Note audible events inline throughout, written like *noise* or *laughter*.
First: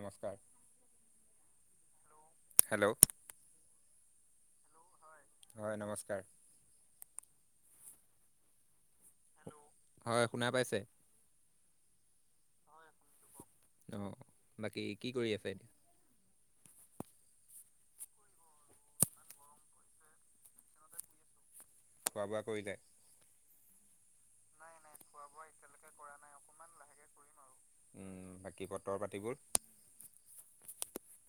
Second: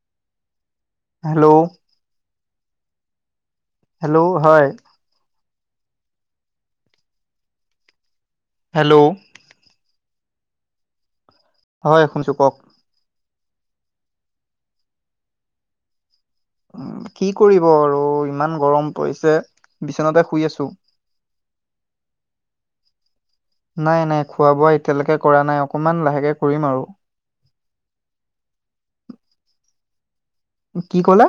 নমস্কাৰ hello. Hello. Hello, হয়। হয় নমস্কাৰ। হেল্ল'। হয় শুনা পাইছে। হয় শুনিছোঁ কওক। অহ বাকী কি কৰি আছে? উ কি কৰিব আৰু ইমান গৰম পৰিছে বিচনাতে শুই আছো। খোৱা বোৱা কৰিলে? নাই নাই খোৱা বোৱা এতিয়ালৈকে কৰা নাই, অকমান লাহেকে কৰিম আৰু। উম বাকী বতৰ পাতিবোৰ? কি কলা?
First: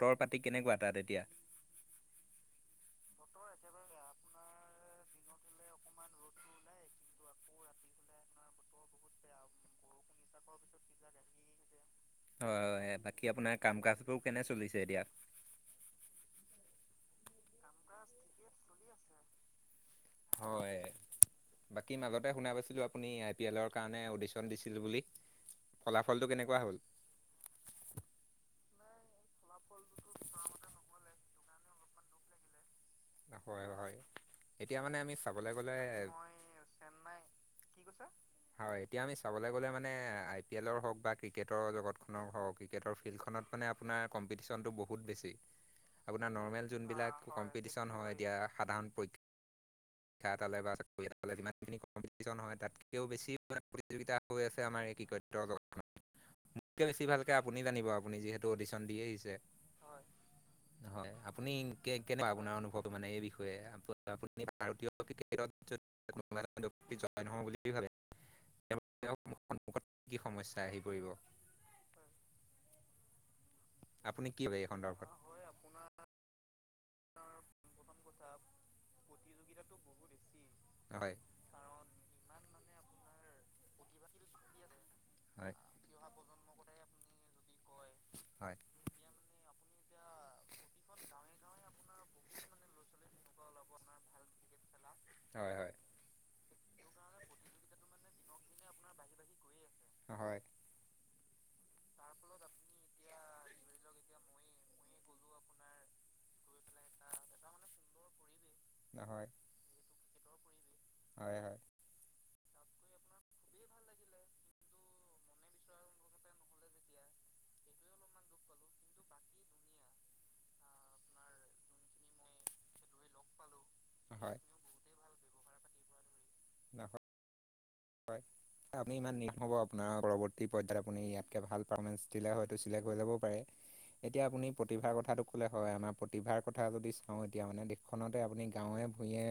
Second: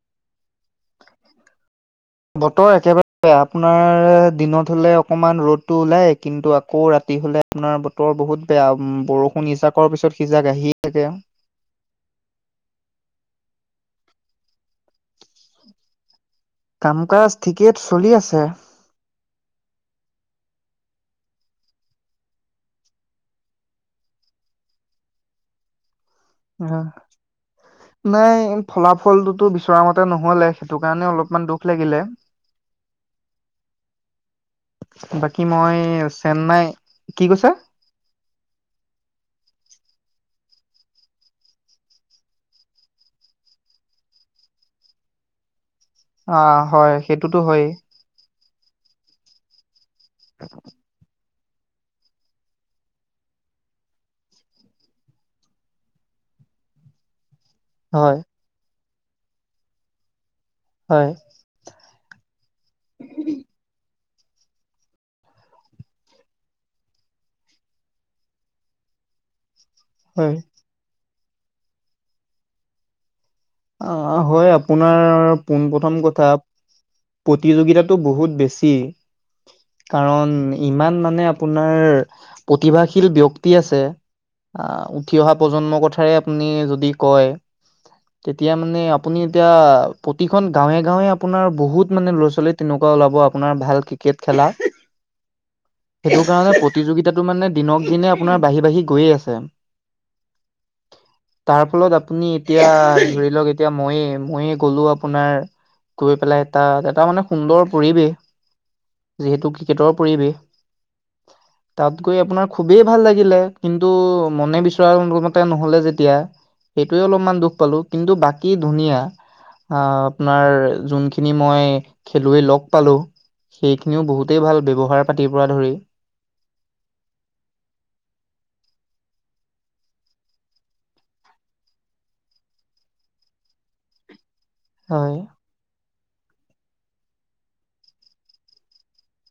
তৰ পাতি কেনেকোৱা তাত এতিয়া? বতৰ একেবাৰে বেয়া আপোনাৰ দিনত হ'লে অকণমান ৰ'দ টো ওলাই কিন্তু আকৌ ৰাতি হ'লে আপোনাৰ বতৰ বহুত বেয়া বৰষুণ ইজাকৰ পিছত সিজাক আহি হি থাকে। হয় হয়, বাকী আপোনাৰ কাম কাজবোৰ কেনে চলিছে এতিয়া? কাম কাজ ঠিকে চলি আছে। হয় বাকী মাজতে শুনা পাইছিলোঁ আপুনি আই পি এলৰ কাৰণে অডিশ্যন দিছিল বুলি ফলাফলটো কেনেকুৱা হ'ল অ' নাই ফলা ফলটোতো বিচৰা মতে নহলে সেইটো কাৰণে অলপমান দুখ লাগিলে। হয় হয়, এতিয়া মানে আমি বাকী চাবলৈ গলে মই চেন্নাই কি কৈছা? কি কৈছা হয় এতিয়া আমি চাবলৈ গলে মানে আই *inaudible* পি এলৰ হওক বা ক্ৰিকেটৰ জগতখনৰ হওক, ক্ৰিকেটৰ ফিল্ডখনত মানে আপোনাৰ কম্পিটিচ্যনটো বহুত বেছি। আপোনাৰ অ' নৰ্মেল হয় যোনবিলাক সেইটোতো হয়েই। কম্পিটিশ্যন হয় এতিয়া সাধাৰণ পৰীক্ষা এটালে বা চাকৰি এটা যিমানখিনি কম্পিটিশ্যন হয় তাতকৈও বেছি প্ৰতিযোগিতা হৈ আছে আমাৰ এই ক্ৰিকট জগতত। মোতকে বেছি ভাল। আপুনি জানিব। হয় আপুনি যিহেতু অডিছন দি আহিছে। হয়, আপুনি কেনেকুৱা আপোনাৰ অনুভৱ মানে এই বিষয়ে? আপু পু ভাৰতীয় জ নহয় বুলি ভাবে। *unintelligible* সন্মুখত কি হয় সমস্যা আহি পৰিব। অ আপুনি কি হয় ভাবে এই সন্দৰ্ভত? আপোনাৰ পোন প্ৰথম কথা প্ৰতিযোগিতাটো বহুত বেছি। কাৰণ ইমান হয় মানে আপোনাৰ। প্ৰতিভাশীল ব্যক্তি আছে। আ উঠি অহা হয় প্ৰজন্মৰ কথাই আপুনি যদি কয় তেতিয়া হয় মানে আপুনি এতিয়া প্ৰতিখন গাঁৱে গাঁৱে আপোনাৰ বহুত মানে ল'ৰা ছোৱালী তেনেকুৱা ওলাব, আপোনাৰ ভাল ক্ৰিকেট খেল নাই। হয় সেইটো কাৰণে প্ৰতিযোগিতাটো মানে দিনক দিনে আপোনাৰ বাঢ়ি বাঢ়ি গৈ আছে। হয় তাৰ ফলত আপুনি এতিয়া ধৰি লওক। এতিয়া মইয়ে ময়ে গ'লো আপোনাৰ গৈ পেলাই এটা এটা মানে সুন্দৰ হয় পৰিৱেশ। যিহেতু ক্ৰিকেটৰ পৰিৱেশ। হয় হয় তাত গৈ আপোনাৰ খুবেই ভাল লাগিলে কিন্তু মনে বিচৰামতে নহলে যেতিয়া সেইটোৱে অলপমান দুখ পালো। কিন্তু বাকী ধুনীয়া। আ আপোনাৰ যোনখিনি মই খেলুৱৈ লগ পালো সেইখিনিও হয়। বহুতেই ভাল ব্যৱহাৰ পাতিৰ পৰা ধৰি। হয়। আপুনি ইমান নিৰ্হব আপোনাৰ পৰৱৰ্তী পৰ্যায়ত আপুনি ইয়াতকে ভাল পাৰেঞ্চ দিলে হয়তো চিলেক্ট হৈ যাব পাৰে। এতিয়া আপুনি প্ৰতিভাৰ হয় কথাটো ক'লে হয়। আমাৰ প্ৰতিভাৰ কথা যদি চাওঁ, এতিয়া মানে দেশখনতে আপুনি গাঁৱে ভূঞে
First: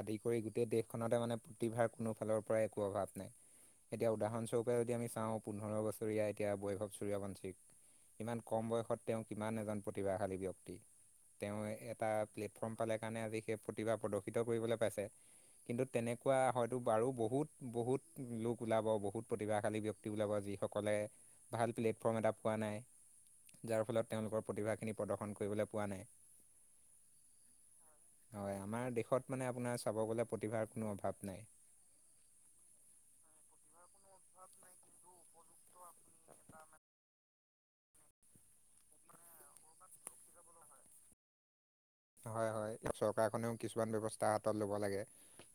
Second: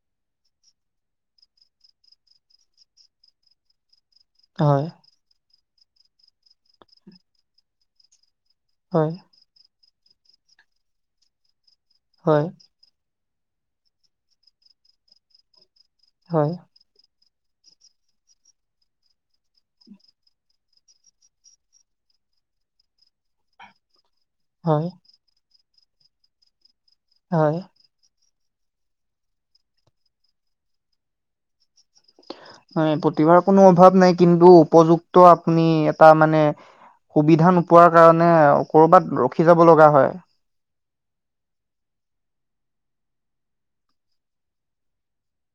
আদি কৰি গোটেই দেশখনতে মানে প্ৰতিভাৰ কোনো ফালৰ পৰাই একো অভাৱ নাই এতিয়া উদাহৰ স্বৰূপে হয় যদি আমি চাওঁ। পোন্ধৰ বছৰীয়া এতিয়া বৈভৱ চুৰীয়াবঞ্চিক ইমান কম বয়সত হয় তেওঁ কিমান এজন প্ৰতিভাশালী ব্যক্তি, তেওঁ এটা হয় প্লেটফৰ্ম পালে কাৰণে আজি প্ৰতিভা প্ৰদৰ্শিত কৰিবলৈ পাইছে কিন্তু তেনেকুৱা হয় হয়তো বাৰু বহুত বহুত লোক ওলাব। বহুত প্ৰতিভাশালী ব্যক্তি ওলাব, যি সকলে ভাল প্লেটফৰ্ম এটা মানে যাৰ ফলত তেওঁলোকৰ হয় প্ৰতিভাখিনি প্ৰদৰ্শন কৰিবলৈ পোৱা নাই। হয়। হয় আমাৰ দেশত মানে আপোনাৰ চাব গলে প্ৰতিভাৰ কোনো অভাৱ। নাই হয়, প্ৰতিভাৰ কোনো অভাৱ নাই। কিন্তু উপযুক্ত আপুনি এটা মানে সুবিধা নোপোৱাৰ কাৰণে কৰ'বাত ৰখি যাব লগা হয়। হয়, হয়। চৰকাৰখনেও কিছুমান ব্যৱস্থা হাতত ল'ব লাগে।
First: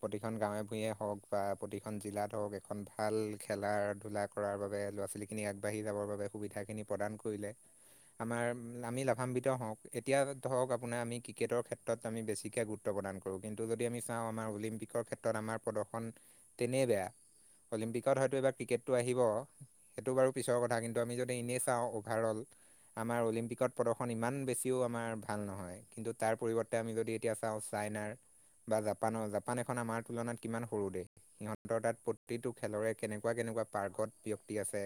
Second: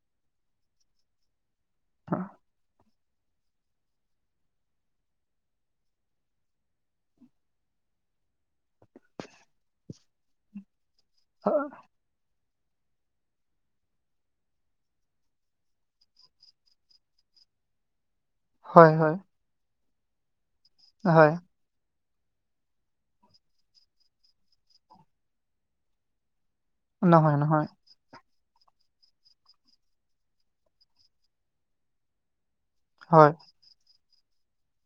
প্ৰতিখন গাঁৱে ভূঞে হওক বা প্ৰতিখন জিলাত হওক এখন ভাল খেলা ধূলা কৰাৰ বাবে ল'ৰা ছোৱালীখিনি আগবাঢ়ি যাবৰ বাবে সুবিধাখিনি প্ৰদান কৰিলে আমাৰ আমি লাভান্বিত হওঁক এতিয়া ধৰক আপোনাৰ আমি ক্ৰিকেটৰ ক্ষেত্ৰত আমি বেছি কে গুৰুত্ব প্ৰদান কৰো। কিন্তু যদি আমি চাওঁ আমাৰ অলিম্পিকৰ ক্ষেত্ৰত আমাৰ প্ৰদৰ্শন তেনেই বেয়া। অলিম্পিকত হয়তো এইবাৰ ক্ৰিকেটটো হয় হয় আহিব সেইটো বাৰু পিছৰ কথা কিন্তু আমি হয় যদি এনেই চাওঁ ভাৰ হ'ল আমাৰ অলিম্পিকত প্ৰদৰ্শন ইমান বেছিও আমাৰ ভাল নহয়। কিন্তু তাৰ পৰিৱৰ্ত য়া আমি যদি এতিয়া নহয় চাওঁ নহয় চাইনাৰ বা জাপানৰ, জাপান এখন আমাৰ তুলনাত কিমান সৰু দেশ। সিহঁতৰ তাত প্ৰতিটো খেলৰে হয় কেনেকুৱা কেনেকুৱা পাৰ্গত ব্যক্তি আছে।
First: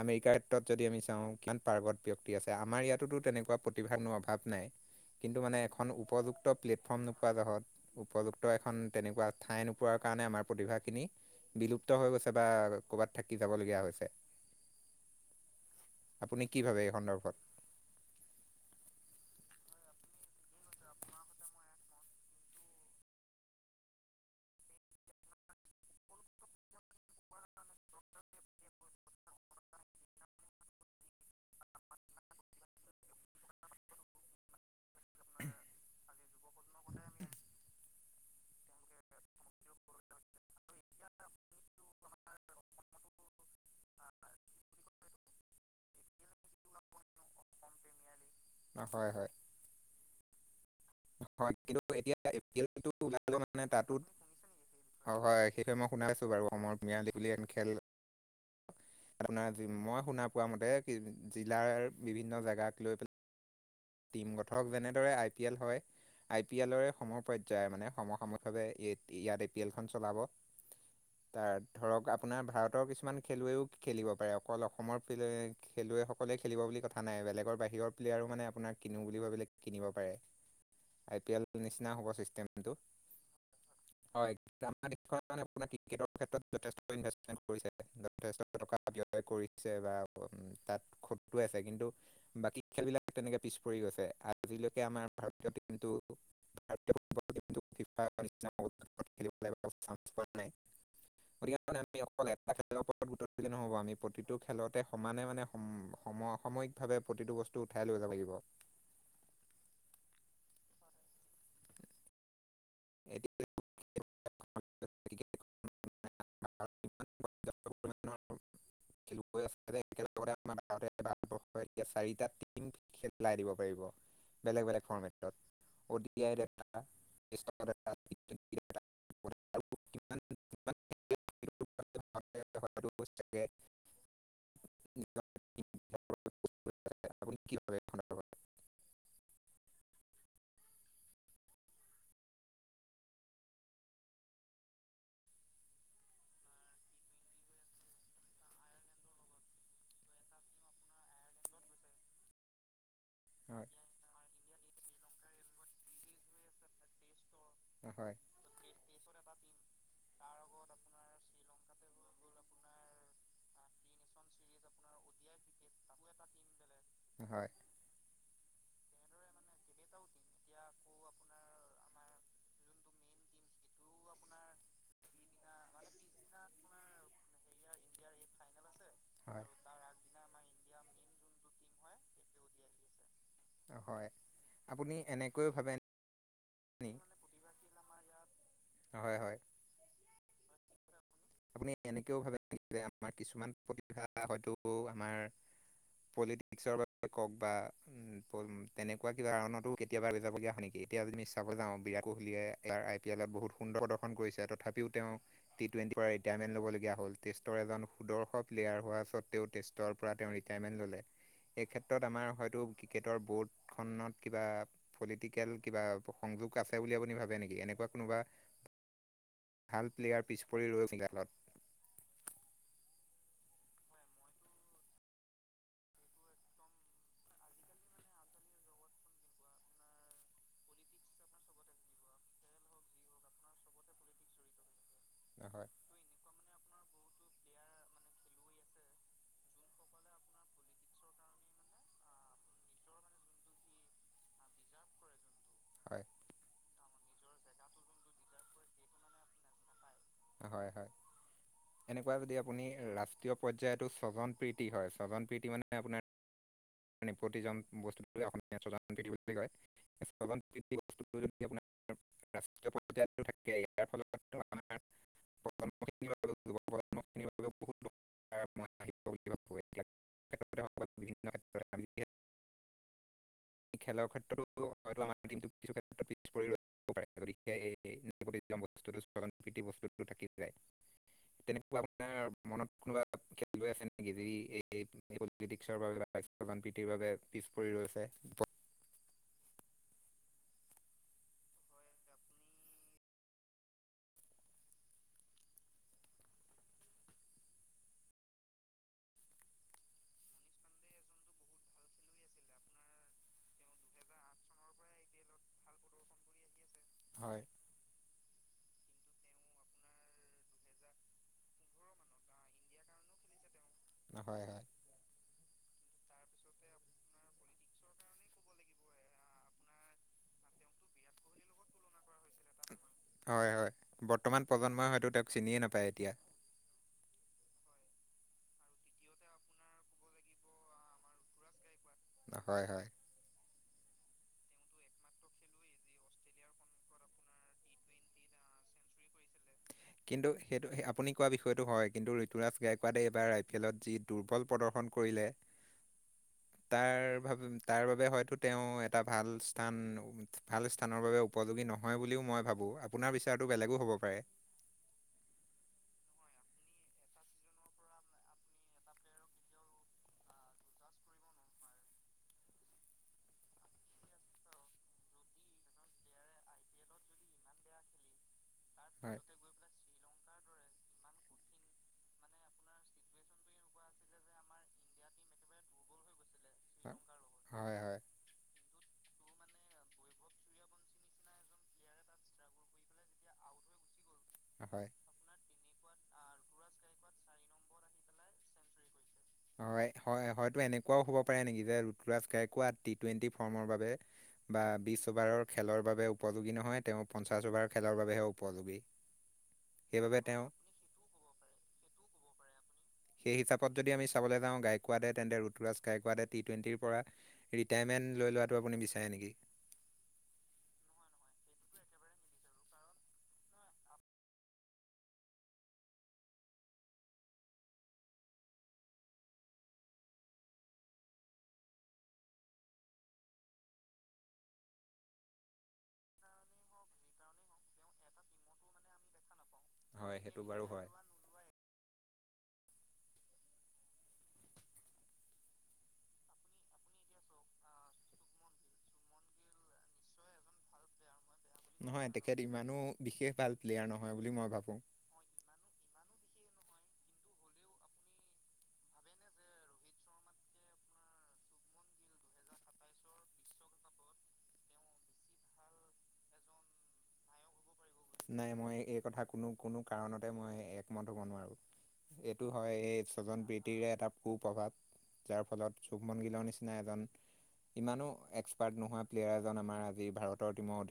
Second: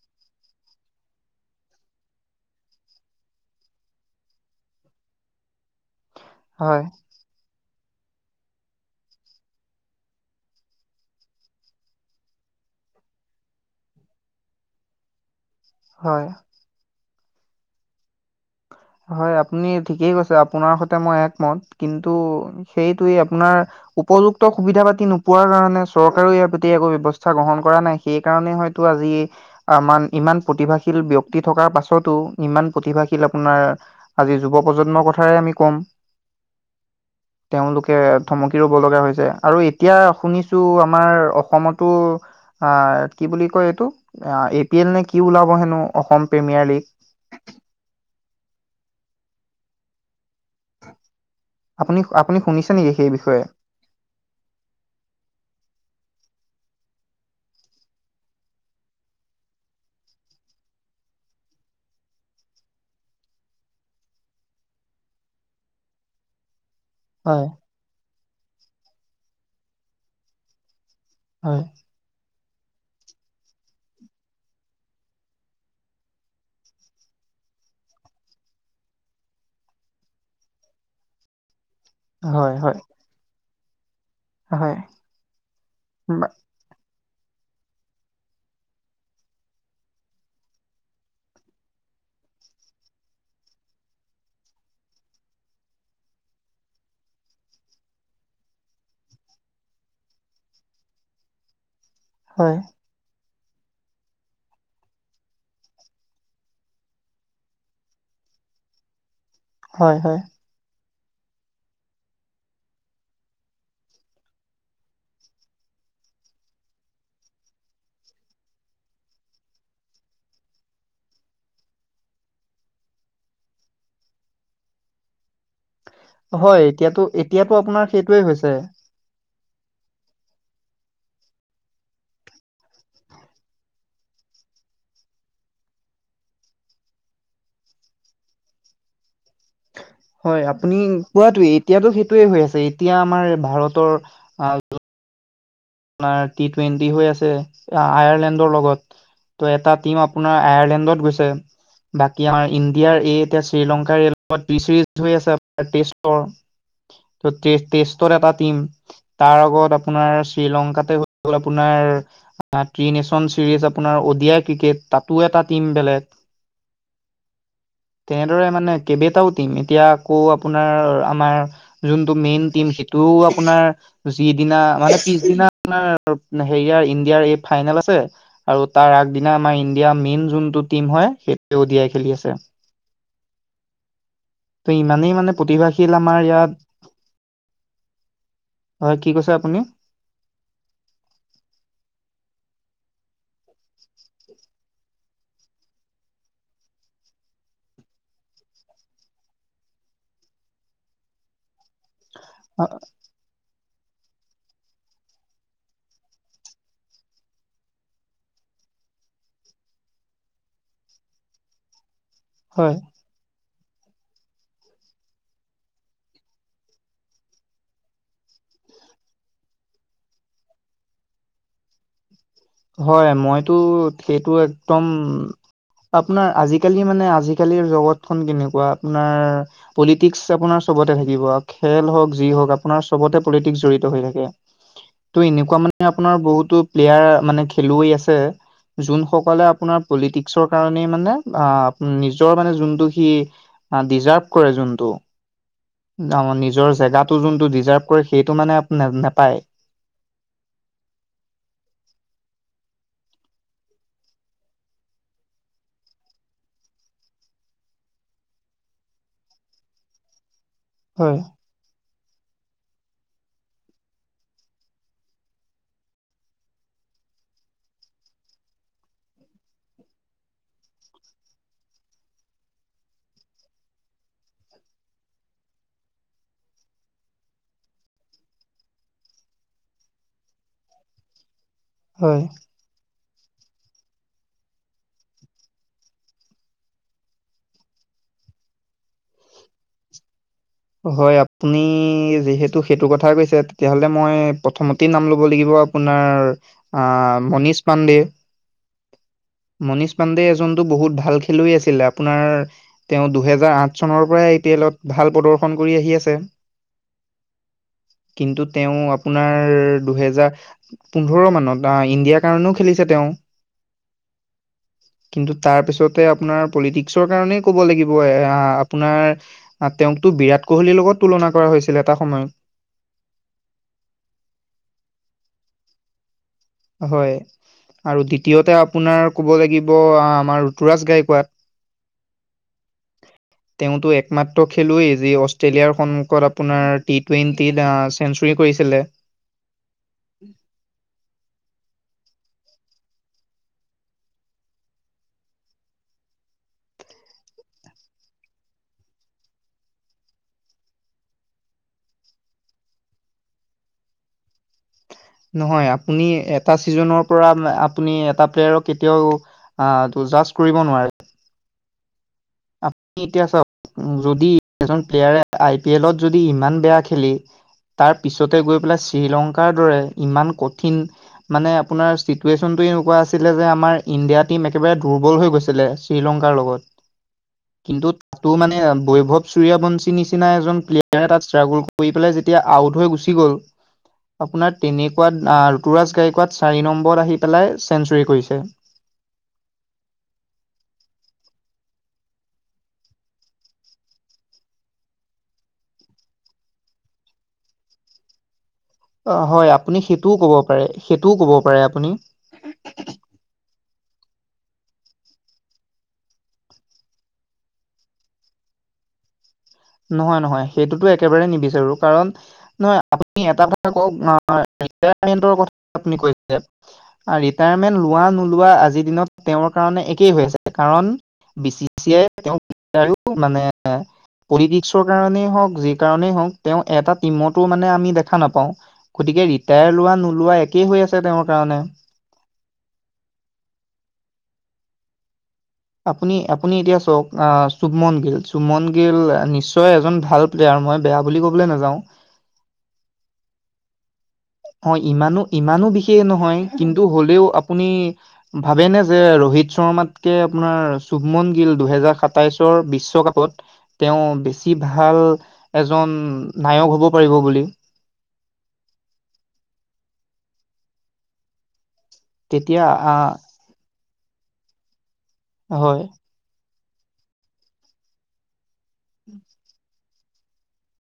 আমেৰিকাৰ ক্ষেত্ৰত যদি আমি চাওঁ কিমান পাৰ্গত ব্যক্তি আছে আমাৰ ইয়াতোতো তেনেকুৱা প্ৰতিভানো অভাৱ নাই। কিন্তু মানে এখন উপযুক্ত হয় প্লেটফৰ্ম নোপোৱা জহত উপযুক্ত এখন তেনেকুৱা ঠাই নোপোৱাৰ কাৰণে আমাৰ প্ৰতিভা খিনি বিলুপ্ত হৈ গৈছে বা ক'ৰবাত থাকি যাবলগীয়া হৈছে। *inaudible* হয় আপুনি কি ভাবে এই সন্দৰ্ভত হয় আপুনি ঠিকেই কৈছে আপোনাৰ সতে মই একমত কিন্তু সেইটোৱে আপোনাৰ উপযুক্ত সুবিধা পাতি নোপোৱাৰ কাৰণে চৰকাৰেও ইয়াৰ পতি একো ব্যৱস্থা গ্ৰহণ কৰা নাই। সেইকাৰণে হয়তো আজি আমান ইমান প্ৰতিভাশীল ব্যক্তি থকাৰ পাছতো ইমান প্ৰতিভাশীল আপোনাৰ আজি যুৱ প্ৰজন্মৰ কথাই আমি ক'ম। তেওঁলোকে থমকি ৰ'ব লগা হৈছে। আৰু এতিয়া শুনিছো আমাৰ অসমতো। আ কি বুলি কয় অ এইটো এ পি এল নে কি ওলাব হেনো অসম প্ৰিমিয়াৰলী *unintelligible* হয়, হয়। *unintelligible* হয় আপুনি আপুনি শুনিছে নেকি সেই বিষয়ে? হয় সেইটোৱে মই শুনাই নাছিলো বাৰু অসমৰ ম্যাদী বুলি এনে খেল। আপোনাৰ মই শুনা পোৱা মতে কি জিলাৰ বিভিন্ন জেগাক লৈ পেলাই। টিম গঠক, যেনেদৰে আই পি এল হয়। আই পি এলৰে হয় সমপৰ্যায় মানে সমসাম ভ ইয়াত এ পি এলে খেলখন চলাব তাৰ হয়। ধৰক। আপোনাৰ ভাৰতৰ কিছুমান খেলুৱৈও খেলিব পাৰে অকল অসমৰ খেলুৱৈসকলে খেলিব বুলি কথা নাই। বেলেগৰ বাহিৰৰ প্লেয়াৰ মানে আপোনাৰ। কিনো বুলি ভাবিলে কিনিব পাৰে। আই পি এলৰ নিচিনা হ'ব হয় চিষ্টেমটো। হয় হয়, আমাৰ দেশ মানে আপোনাৰ ক্ৰিকেটৰ ক্ষেত্ৰত যথেষ্ট *unintelligible* কৰিছে বা তাত খটোৱাইছে। কিন্তু বাকী খেলবিলাক তেনেকে পিছ পৰি গৈছে আজিলৈকে আমাৰ ভাৰতীয় টিমটো ভ *unintelligible* *unintelligible* হয় নহব আমি প্ৰতিটো খেলতে সমানে মানে সমসাময়িকভাৱে প্ৰতিটো বস্তু উঠাই লৈ যাব লাগিব। হয়, হয়। *unintelligible* *unintelligible* এতিয়া চাৰিটা টম খেলাই দিব পাৰিব বেলেগ বেলেগ ফৰ্মেতত। হয় এতিয়াতো এতিয়াতো আপোনাৰ এটা টি সেইটোৱেই হৈছে। টুৱেন্টিত *unintelligible* *unintelligible* *unintelligible* *unintelligible* হয় আপুনি কোৱাতোৱে এতিয়াতো সেইটোৱে হৈ আছে এতিয়া আমাৰ ভাৰতৰ আ আপোনাৰ টি টুৱেণ্টি হৈ আছে আয়াৰলেণ্ডৰ লগত। ত' এটা টিম আপোনাৰ আয়াৰলেণ্ডত গৈছে, বাকী আমাৰ ইণ্ডিয়াৰ এই এতিয়া হয়। শ্ৰীলংকাৰ তি চিজ হৈ আছে আৰ টিষ্টৰ। ত হয়, টেষ্টত এটা টিম তাৰ আগত আপোনাৰ শ্ৰীলংকাতে হৈ গ'ল আপোনাৰ। ত্ৰি নেচন চিৰিজ আপোনাৰ অডিয়াৰ ক্ৰিকেট তাতো এটা টিম বেলেগ। হয়, তেনেদৰে মানে কেবেটাও টিম। এতিয়া আকৌ আপোনাৰ আমাৰ যোনটো মেইন টিম সেইটোও আপোনাৰ যিদিনা মানে পি হেৰি ইণ্ডিয়াৰ এই ফাইনেল আছে আৰু তাৰ আগদিনা হয়। আমাৰ ইণ্ডিয়াৰ মেইন। যোনটো টীম হয় সেইটো দিয়াই খেলি আছে। হয়, ত' আপুনি ইমানেই এনে মানে প্ৰতিভাশীল আমাৰ ইয়াত, হয় কি কৈছে আপুনি? আপুনি এনেকেও ভাবে যে আমাৰ কিছুমান প্ৰতিভা হয়তো আমাৰ পলিটিক্সৰ বাবে কওক বা তেনেকুৱা কিবা কাৰণতো কেতিয়াবা বেজাবগীয়া হয় নেকি? এতিয়া আপুনি চাব যাওঁ বিৰাট কোহলিয়ীয়ে ইয়াৰ আই পি এলত বহুত সুন্দৰ প্ৰদৰ্শন কৰিছে তথাপিও তেওঁ টি টুৱেণ্টি- কেভেন লব লগা হল, টেষ্ট এজন সুদক্ষ ক্লেয়াৰ হোৱা সত্ত্বেও টেষ্ট পৰা তেওঁ ৰীতাই মেন ললে। এই ক্ষেত্ৰত আমাৰ হয়তো হয় ক্ৰিকেটৰ বহুত খনত কিবা পলিটিকেল কিবা সংযোগ আছে বুলি আপুনি ভাবে নেকি এনেকুৱা কোনোবা উ ভাল প্লেয়াৰ পিছ পৰি ৰৈ *unintelligible* হয় মইতো সেইটো একদম আপোনাৰ আজি কালি মানে আজি কালিৰ জগতখন কেনেকুৱা আপোনাৰ পলিটিক্স আপোনাৰ চবতে থাকিব খেল হওক যি হওঁক আপোনাৰ চবতে পলিটিক্স জৰিড় হৈ থাকে। ত' এনেকুৱা হয় মানে আপোনাৰ বহুতো প্লেয়াৰ মানে খেলুৱৈ আছে। যোন সকলে আপোনাৰ পলিটিক্সৰ কাৰণেই মানে আহ নিজৰ মানে যোনটো সি ডিজাৰ্ভ কৰে যোনটো। হয় নিজৰ জেগাটো যোনটো ডিজাৰ্ভ কৰে সেইটো মানে নেপায়। হয় হয় এনেকুৱা যদি আপুনি ৰাষ্ট্ৰীয় পৰ্যায়তো স্বজনপ্ৰীতি হয় স্বজন প্ৰীতি মানে আপোনাৰ প্ৰতিজন বস্তু কয় *unintelligible* বস্তু হয় যদি আপোনাৰ ৰাষ্ট্ৰীয় পৰ্যায়তো থাকে ইয়াৰ ফলত আমাৰ *unintelligible* *unintelligible* এই খেলাৰ ক্ষেত্ৰতো হয় তো আমাৰটো কিছু ক্ষেত্ৰত পিছ পৰি ৰল *unintelligible* মানে হয়। মনত কোনোবা। *inaudible* ৰৈ আছে নেকি যদি এই পলিটিক্স বাবে বা ৰ বানপীতিৰ বাবে পিছ পৰি ৰৈছে। হয় আপুনি যিহেতু সেইটো কথা কৈছে তেতিয়াহ'লে মই প্ৰথমতেই নাম ল'ব লাগিব। আপোৰ আ মনিচ পাণ্ডে মনীষ পাণ্ডে এজনতো বহুত ভাল খেলুৱৈ আছিলে আপোনাৰ তেওঁ দুহেজাৰ আঠ চনৰ পৰাই এতিয়া এলত ভাল প্ৰদৰ্শন কৰি আহি আছে। হয় কিন্তু তেওঁ আপোনাৰ দুহেজাৰ পোন্ধৰ মানত আহ ইণ্ডিয়াৰ কাৰণেও খেলিছে তেওঁ। *inaudible* হয় হয়। কিন্তু তাৰ পিছতে আপোনাৰ পলিটিক্সৰ কাৰণে ক'ব লাগিব এ আপোনাৰ তেওঁক টো বিৰাট কোহলিৰ লগত তুলনা কৰা হৈছিল এটা সময়ত। হয় হয় বৰ্তমান প্ৰজন্মই হয়তো তেওঁক চিনিয়ে নাপায় এতিয়া। হয় আৰু দ্বিতীয়তে আপোনাৰ ক'ব লাগিব আমাৰ ঋতুৰাজ গাইকোৱাত। হয় হয় তেওঁতো একমাত্ৰ খেলুৱৈই যি অষ্ট্ৰেলিয়াৰ সন্মুখত আপোনাৰ টি টুৱেণ্টিত চেঞ্চুুৰী কৰিছ- ছিলে। কিন্তু সেইটো আপুনি কোৱা বিষয়ে টো হয় কিন্তু ঋতুৰাজ গায়কোৱাডে এইবাৰ আই পি এলত যি দুৰ্বল প্ৰদৰ্শন কৰিলে *inaudible* তাৰ ভ তাৰ বাবে হয়তো তেওঁ এটা ভাল স্থান ভাল স্থানৰ বাবে উপযোগী। নহয় বুলিও মই ভাবো আপোনাৰ বিচাৰটো বেলেগো হ'ব পাৰে। নহয় আপুনি এটা চিজনৰ পৰা আপুনি এটা প্লেয়াৰক কেতিয়াও আহ জাৰ্চ কৰিব নোৱাৰে। আপোনি এতিয়া চাওক যদি এজন প্লেয়াৰে আই পি এলত যদি ইমান বেয়া খেলি তাৰ পিছত গৈ পেলাই হয়। শ্ৰীলংকাৰ দৰে ইমান কঠিন মানে আপোনাৰ ছিটুৱেশনটো এনেকুৱা আছিল ছিলে যে, আমাৰ ইণ্ডিয়া টিম একেবাৰে দুৰ্বল হৈ গৈছিলে শ্ৰীলংকাৰ লগত। হয় হয় কিন্তু হয়। তাতো মানে বৈভৱ সূৰ্য়াবংশীৰ নিচিনা এজন প্লেয়াৰে তাত ষ্ট্ৰাগল কৰি পেলাই যেতিয়া আউট হৈ গুচি গ'ল আপোনাৰ তেনেকুৱা অ'- ঋতুৰাজ গাই চাৰি নম্বৰত আহি পেলাই চেন্সুৰী কৰিছে। হয় -হয় হয়তো এনেকুৱাও হ'ব পাৰে নেকি যে ঋতুৰাজ গাইকুৱা টি -টুৱেণ্টি ফৰ্মৰ বাবে বা বিছ অভাৰৰ খেলৰ বাবে উপযোগী নহয় তেওঁ। পঞ্চাশ অভাৰ খেলৰ বাবেহে উপযোগী। অ' হয়। আপুনি সেইটোও সেইবাবে কব তেওঁ পাৰে, সেইটোও কব পাৰে আপুনি। সেই হিচাপত যদি আমি চাবলৈ যাওঁ গাইকোৱাদে তেন্তে, ঋতুৰাজ গাইকোৱাদে টি টুৱেণ্টিৰ পৰা ৰিটায়াৰমেণ্ট লৈ লোৱাটো আপুনি বিচাৰে নেকি? নহয়- নহয় সেইটোতো একেবাৰে নিবিচাৰো কাৰণ নহয় আপুনি এটা কথা কওঁক ৰিটাইৰমেণ্টৰ কথা আপুনি কৈছে। ৰিটাইৰমেন্ট লোৱা-নোলোৱা আজিৰ দিনত তেওঁৰ কা মানে একেই হৈ আছে। কাৰণ বি চি চি য়ে তেওঁক *inaudible* আৰু মানে পলিটিক্সৰ কাৰণেই হওঁক যি কাৰণেই হওঁক তেওঁ এটা টিমতো মানে আমি দেখা নাপাওঁ গতিকে টাইৰ হয় লোৱা-নোলোৱা সেইটো বাৰু একেই হয়। হৈ আছে, তেওঁৰ কাৰণে। আপুনি - আপুনি এতিয়া চাওঁক। অ'- শুভমন গিল। শুভমন গিল নিশ্চয় এজন ভাল প্লেয়াৰ। মই বেয়া বুলি ক'বলৈ নাযাওঁ নহয় তেখেত ইমানো বিশেষ ভাল প্লেয়াৰ নহয়। বুলি মই ভাবোঁ হয়, ইমানো- ইমানো বিশেষ নহয়, কিন্তু হ'লেও আপুনি ভাবেনে যে ৰোহিত শৰ্মাতকে আপোনাৰ চুভমন গিল দুহেজাৰ সাতাইশৰ বিশ্বকাপত তেওঁ বেছি ভাল এজন উম, নায়ক হ'ব পাৰিব বুলি নাই, মই এই কথা কোনো - কোনো কাৰণতে মই একমত হ'ব নোৱাৰোঁ। এইটো তেতিয়া হয়। এই আহ স্বজন প্ৰীতিৰে এটা কু-প্ৰভাৱ। যাৰ ফলত হয় শুভমন গিলৰ নিচি না এজন ইমানো এক্সপাৰ্ট নোহোৱা প্লেয়াৰ এজন আমাৰ আজি ভাৰতৰ টিমত